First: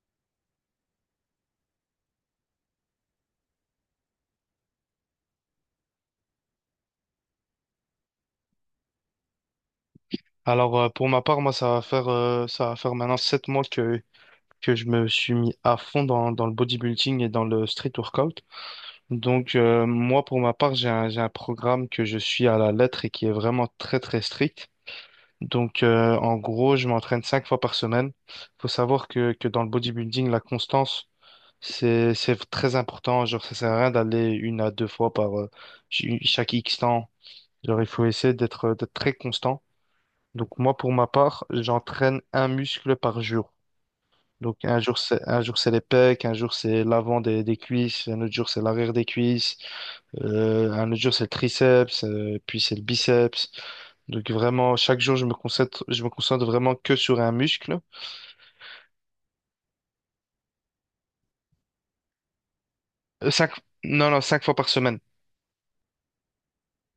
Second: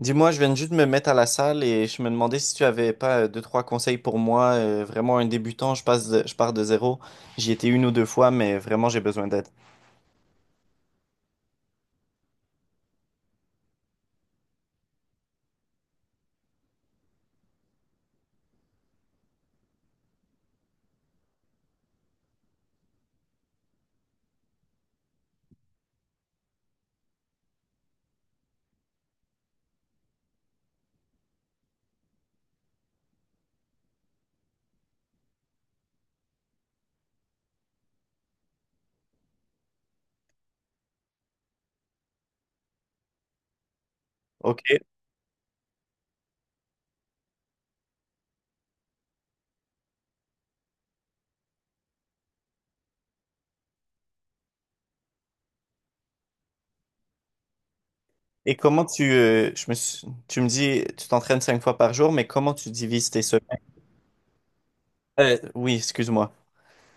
Dis-moi, je viens juste de juste me mettre à la salle et je me demandais si tu avais pas deux, trois conseils pour moi. Vraiment un débutant, je passe je pars de zéro. J'y étais une ou deux fois, mais vraiment j'ai besoin d'aide. Alors pour ma part, moi ça va faire maintenant 7 mois que je me suis mis à fond dans le bodybuilding et dans le street workout. Donc moi pour ma part, j'ai un programme que je suis à la lettre et qui est vraiment très très strict. Donc en gros, je m'entraîne 5 fois par semaine. Faut savoir que dans le bodybuilding, la constance c'est très important. Genre ça sert à rien d'aller une à deux fois par chaque X temps. Genre il faut essayer d'être très constant, donc moi, pour ma part, j'entraîne un muscle par jour. Ok. Donc un jour c'est les pecs, un jour c'est l'avant des cuisses, un autre jour c'est l'arrière des cuisses, un autre jour c'est le triceps, puis c'est le biceps. Donc vraiment chaque jour je me concentre vraiment que sur un muscle. Et comment tu, je me suis- tu me dis, tu t'entraînes cinq fois par jour, mais comment tu divises tes Cinq semaines? non non cinq fois par semaine. Oui, excuse-moi.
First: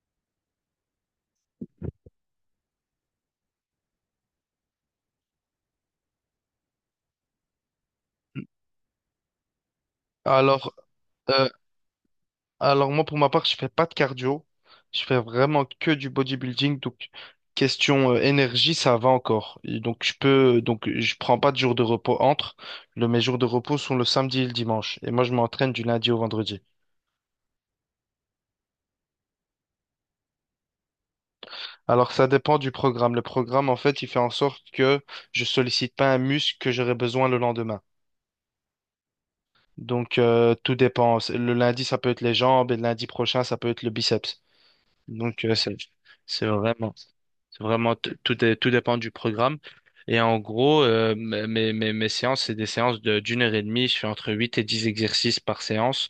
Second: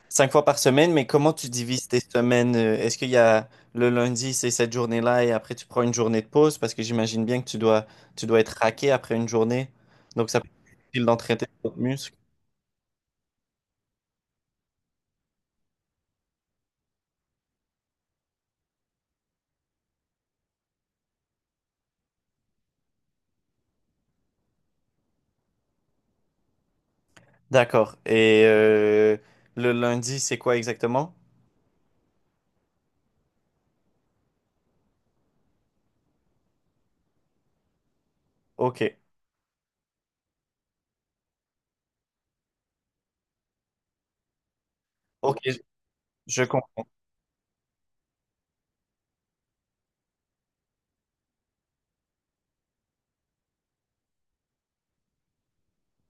Cinq fois par semaine, mais comment tu divises tes semaines? Est-ce qu'il y a le lundi, c'est cette journée-là et après tu prends une journée de pause parce que j'imagine bien que tu dois être raqué après une journée. Donc ça peut Alors être difficile d'entraîner tes euh, autres muscles. Alors, moi, pour ma part, je fais pas de cardio. Je fais vraiment que du bodybuilding. Donc, question énergie, ça va encore. Et donc, je prends pas de jour de repos entre. Mes jours de repos sont le samedi et le dimanche. Et moi, je m'entraîne du lundi au vendredi. D'accord. Et le lundi, c'est quoi exactement? Alors, ça dépend du programme. Le programme, en fait, il fait en sorte que je sollicite pas un muscle que j'aurai besoin le lendemain. Ok. Donc, tout dépend. Le lundi, ça peut être les jambes et le lundi prochain, ça peut être le biceps. Ok, Donc, je c'est comprends. vraiment, c'est vraiment, t- tout est- tout dépend du programme. Et en gros, mes séances, c'est des séances d'1 h 30. Je fais entre 8 et 10 exercices par séance.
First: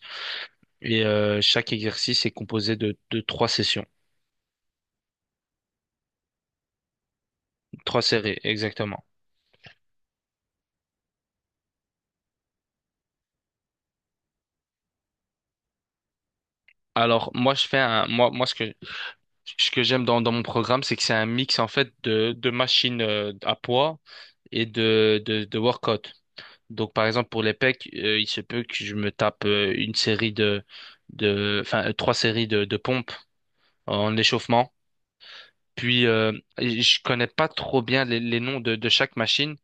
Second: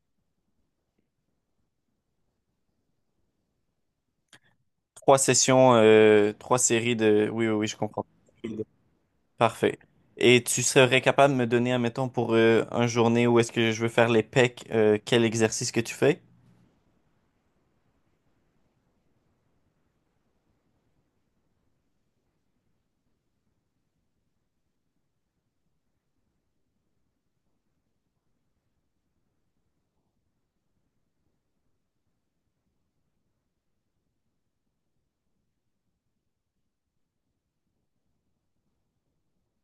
Et chaque exercice est composé de trois sessions, Trois sessions, trois séries. Oui, oui, oui, je trois comprends. séries, exactement. Parfait. Et tu serais capable de me donner, admettons, pour un journée où est-ce que je veux faire les pecs, quel exercice que tu fais? Alors, moi, je fais un, moi, moi, ce que j'aime dans mon programme, c'est que c'est un mix, en fait, de machines à poids et de workout. Donc, par exemple, pour les pecs, il se peut que je me tape une série de, enfin, trois séries de pompes en échauffement. Puis, je connais pas trop bien les noms de chaque machine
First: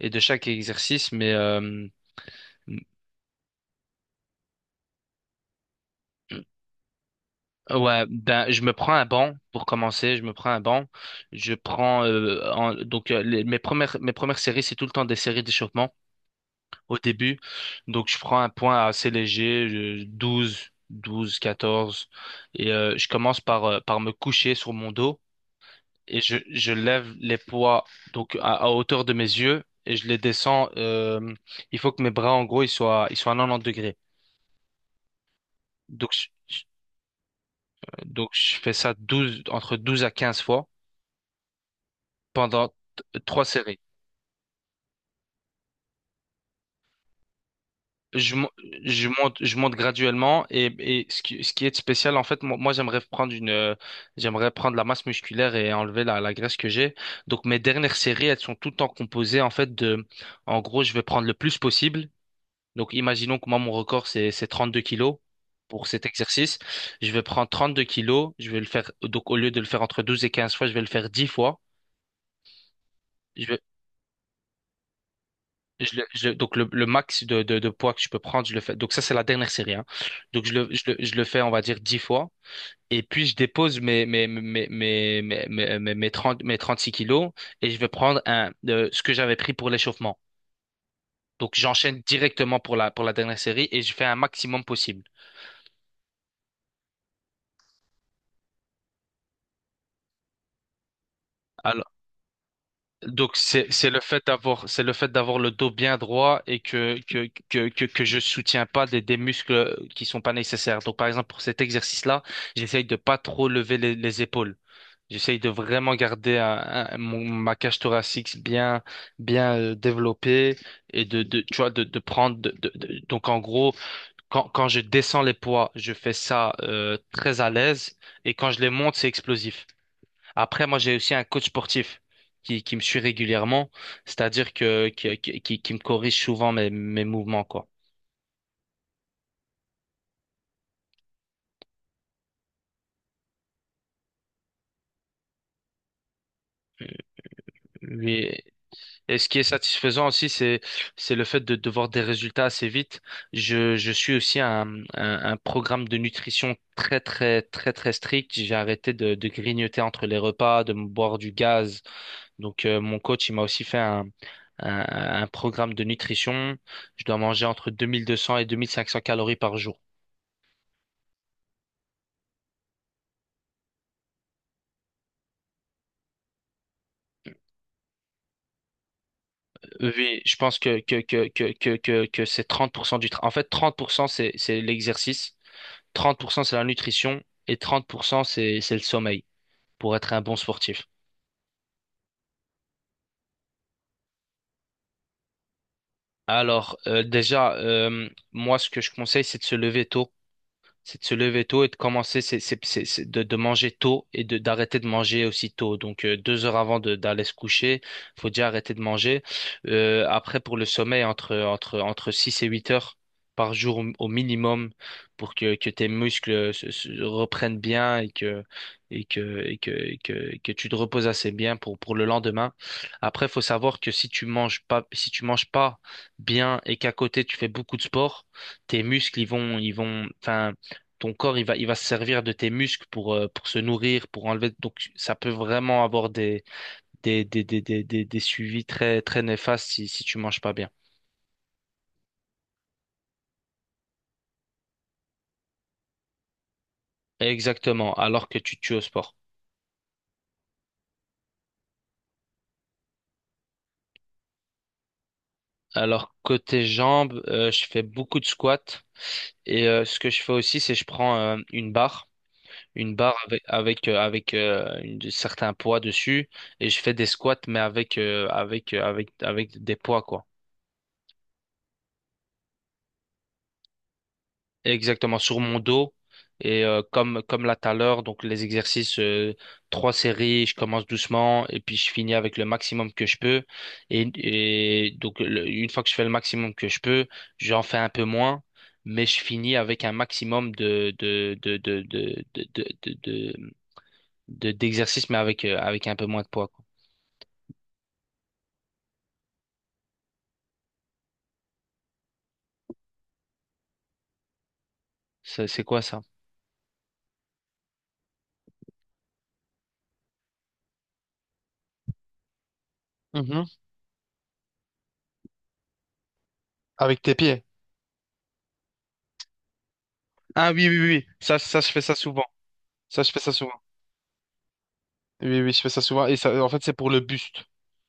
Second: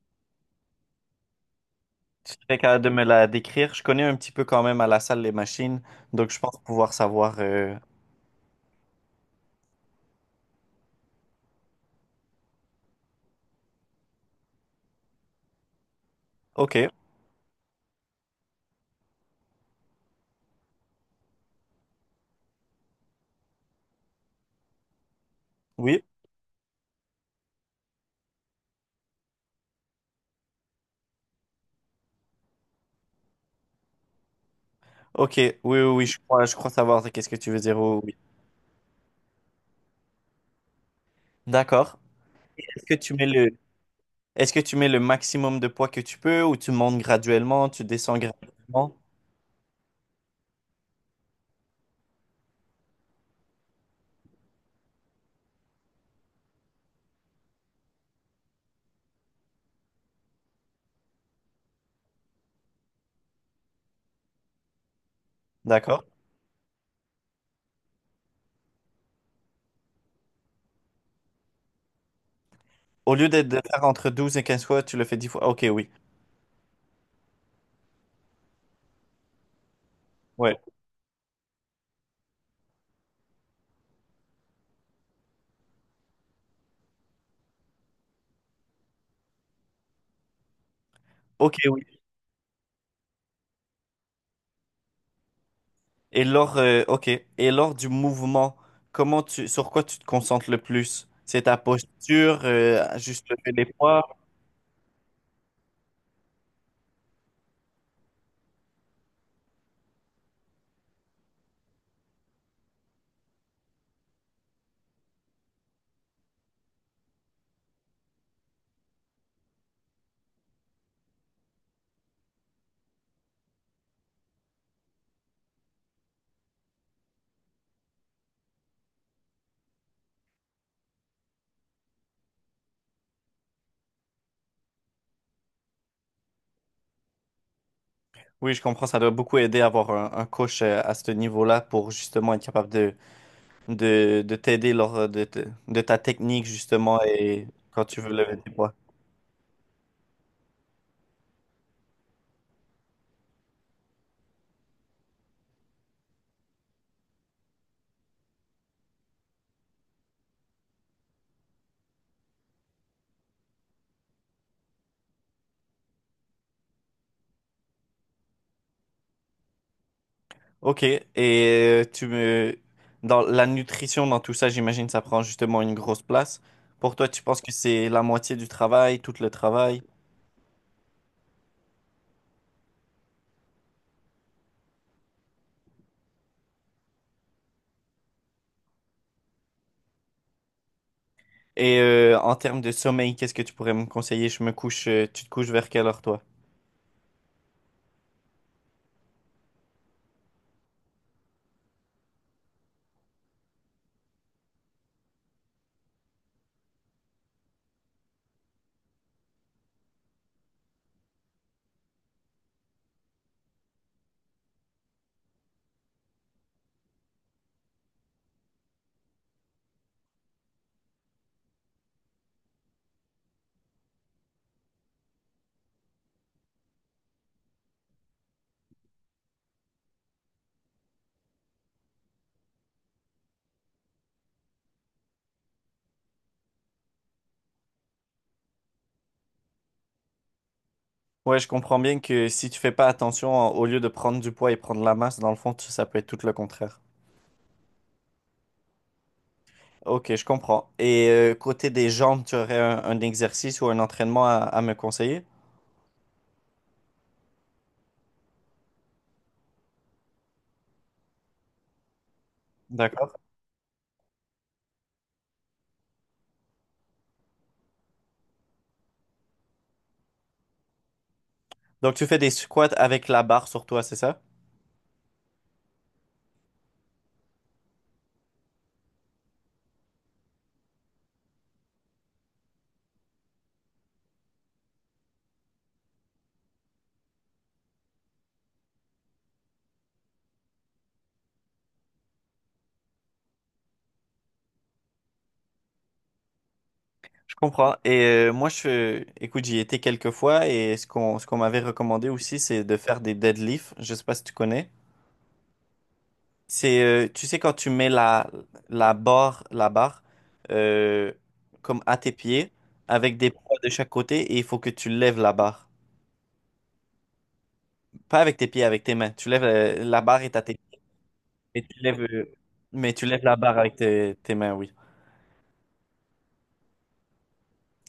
et de chaque exercice, mais Tu serais capable de me la décrire? Je connais un petit peu quand même à la salle les machines, donc je pense pouvoir savoir. ouais, ben, je me prends un banc pour commencer. Je me prends un banc. Je prends mes premières séries, c'est tout le temps des séries d'échauffement Ok, au début. Donc, je prends un point assez léger, 12, 12, 14, et je commence par me coucher sur mon dos oui. et je lève les poids donc à hauteur de mes yeux et je les descends. Il faut que mes bras, en gros, ils soient à 90 degrés. Ok, oui, oui, oui, Donc, je crois, je crois savoir qu'est-ce que tu veux dire. Oui. Oui. donc, je fais ça 12, entre 12 à 15 fois D'accord. pendant Est-ce que tu mets 3 le... séries. Est-ce que tu mets le maximum de poids que tu peux ou tu montes graduellement, tu descends Je, mo- graduellement? je monte graduellement, et ce qui est spécial, en fait, moi, j'aimerais prendre la masse musculaire et enlever la graisse que j'ai. Donc, mes dernières séries, elles sont tout le temps composées, en fait, en gros, je vais prendre le plus possible. Donc, imaginons que moi, mon record, c'est 32 kilos pour D'accord. cet exercice. Je vais prendre 32 kilos. Je vais le faire, donc, au lieu de le faire entre 12 et 15 fois, je vais le faire 10 fois. Au lieu d'être de faire entre 12 et 15 fois, tu le fais 10 fois. Ok, oui. Donc le max de poids que je peux prendre, je le fais. Donc ça, c'est la dernière série, hein. Donc je Ouais. le, je le, je le fais, on va dire, 10 fois. Et puis je dépose mes 30 mes 36 kilos et je vais prendre ce que j'avais pris pour l'échauffement. Ok, Donc oui. j'enchaîne directement pour la dernière série et je fais un maximum possible. Et lors, ok. Et lors du mouvement, sur quoi tu te concentres le plus? C'est ta posture, juste Donc lever les c'est c'est le poids. fait d'avoir c'est le fait d'avoir le dos bien droit et que je soutiens pas des muscles qui sont pas nécessaires. Donc par exemple pour cet exercice-là, j'essaye de pas trop lever les épaules. J'essaye de vraiment garder ma cage thoracique bien développée et de tu vois de prendre donc en gros quand je descends les poids, je fais ça très à l'aise, et quand je les monte, c'est explosif. Après, moi, j'ai aussi un coach sportif qui me suit régulièrement, c'est-à-dire que qui me corrige souvent mes mouvements, quoi. Oui, je comprends, ça doit beaucoup aider à avoir un coach à ce niveau-là pour justement être capable de t'aider lors de ta technique, justement, et quand tu veux Lui- lever tes poids. Et ce qui est satisfaisant aussi, c'est le fait de voir des résultats assez vite. Je suis aussi un programme de nutrition très très très très strict. J'ai arrêté de grignoter entre les repas, de me boire du gaz. Donc mon coach, il m'a aussi fait un, un programme de nutrition. Je dois manger entre 2200 et 2500 calories par jour. Ok. Dans la nutrition, dans tout ça, j'imagine ça prend justement une grosse place. Pour toi, tu penses que c'est la moitié du travail, tout le travail. Oui, je pense que c'est 30% du travail. En fait, 30% c'est l'exercice, 30% c'est la nutrition et 30% c'est le sommeil pour être un bon sportif. En termes de sommeil, qu'est-ce que tu pourrais me conseiller? Tu te couches vers quelle heure, toi? Alors, déjà, moi, ce que je conseille, c'est de se lever tôt. C'est de se lever tôt et de commencer, c'est de manger tôt et d'arrêter de manger aussi tôt. Donc, 2 heures avant d'aller se coucher, faut déjà arrêter de manger. Après, pour le sommeil, entre 6 et 8 heures par jour au minimum pour que tes muscles se reprennent bien et que, et que, et que, et que, que tu te reposes assez bien pour le lendemain. Après, faut savoir que si tu manges pas bien et qu'à côté tu fais beaucoup de sport, tes muscles, enfin, ton corps, il va se servir de tes muscles pour se nourrir, pour enlever. Donc, ça peut vraiment avoir des suivis très, très néfastes si tu manges pas bien. Ouais, je comprends bien que si tu fais pas attention, au lieu de prendre du poids et prendre la masse, dans le fond, ça peut être tout le contraire. Exactement, alors que tu te tues au sport. Ok, je comprends. Et côté des jambes, tu aurais un exercice ou un entraînement à me conseiller? Alors, côté jambes, je fais beaucoup de squats. Et ce que je fais aussi, c'est je prends une barre, une D'accord. barre certains poids dessus, et je fais des squats, mais avec des poids, quoi. Donc tu fais des squats avec la barre sur toi, c'est ça? Exactement, sur mon dos. Et comme là tout à l'heure, donc les exercices, trois séries, je commence doucement et puis je finis avec le maximum que je peux. Et donc, une fois que je fais le maximum que je peux, j'en fais un peu moins, mais je finis avec un maximum de d'exercices, mais avec un peu moins de poids, quoi. Je comprends. Et moi, je, écoute, j'y étais quelques fois et ce qu'on m'avait recommandé aussi, c'est de faire des deadlifts. Je sais pas si tu connais. Ça, c'est quoi ça? C'est, tu sais, quand tu mets la barre euh, comme à tes pieds avec des Mhm. poids de chaque côté et il faut que tu lèves la barre. Avec tes pieds. Pas avec tes pieds, avec tes mains. Tu lèves la barre est à Ah tes oui, oui, oui. Oui. Ça, ça, et je tu fais ça lèves souvent. Mais Ça, tu je fais lèves ça la souvent. barre avec tes mains, oui. Oui, oui, je fais ça souvent. Et ça, en fait, c'est pour le buste.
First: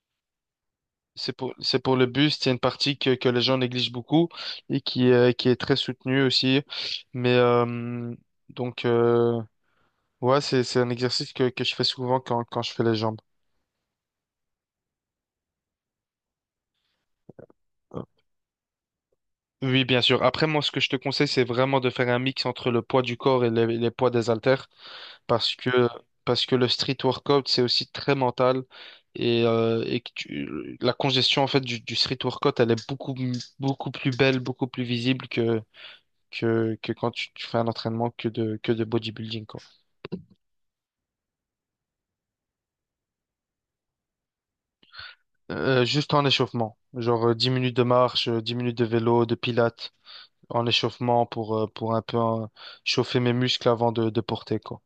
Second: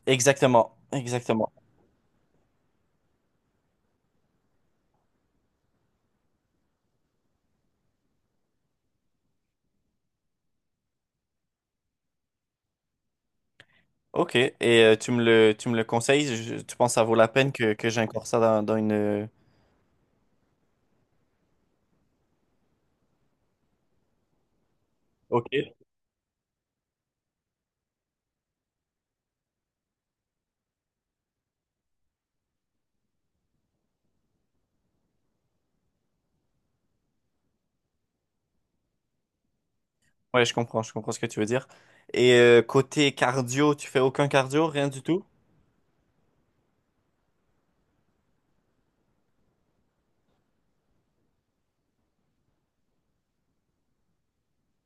Exactement, C'est exactement. pour, c'est pour le bus, il une partie que les gens négligent beaucoup et qui est très soutenue aussi. Mais donc, ouais, c'est un exercice que je fais souvent quand je fais les jambes. Ok, et tu me le conseilles? Tu penses que ça vaut la peine que Euh, j'incore ça dans, dans une... euh, Oui, bien sûr. Après, moi, ce que je te conseille, c'est vraiment de faire un mix entre le poids du corps et les poids des haltères, Ok. parce que, parce que le street workout, c'est aussi très mental et que la congestion, en fait, du street workout, elle est beaucoup, beaucoup plus belle, beaucoup plus visible que quand tu fais un entraînement que de bodybuilding, quoi. Ouais, je comprends ce que tu veux dire. Et côté cardio, tu fais aucun cardio, rien du tout? Juste en échauffement, genre 10 minutes de marche, 10 minutes de vélo, de pilates, en échauffement pour un peu chauffer mes muscles avant de porter, quoi.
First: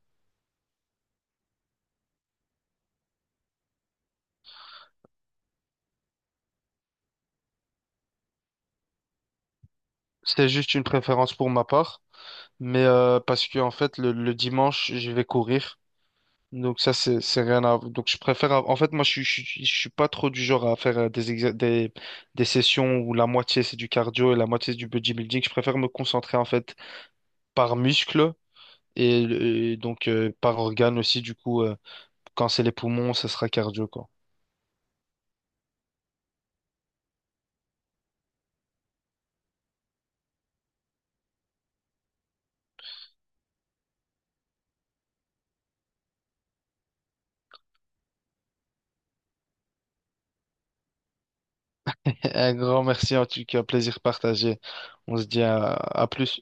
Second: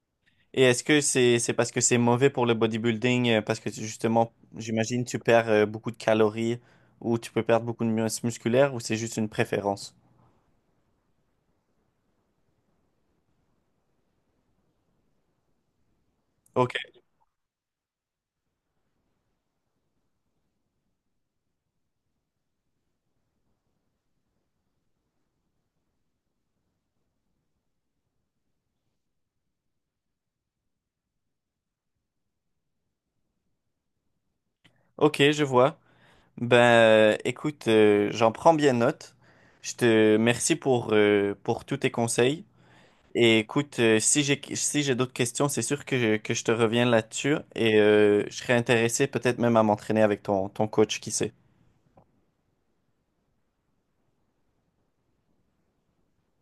Et est-ce que c'est parce que c'est mauvais pour le bodybuilding, parce que justement, j'imagine, tu perds beaucoup de calories ou tu peux perdre beaucoup de masse musculaire ou c'est juste une préférence? C'est juste une préférence pour ma part, mais parce que en fait, le dimanche, je vais courir. Ok, Donc ça, c'est rien à. Donc je préfère. En fait, moi, je suis pas trop du genre à faire des sessions où la moitié, c'est du cardio et la moitié, c'est du bodybuilding. Je préfère me concentrer, en fait, par muscle. Et, donc, par organe aussi, du coup, quand c'est les poumons, ce sera cardio, quoi. ok, je vois. Ben, écoute, j'en prends bien note. Je te merci pour tous tes conseils. Et écoute, si j'ai d'autres questions, c'est sûr que que je te reviens là-dessus et je serais intéressé peut-être même à m'entraîner avec ton coach, qui sait. Un grand merci, en tout cas, plaisir partagé. On se dit à plus.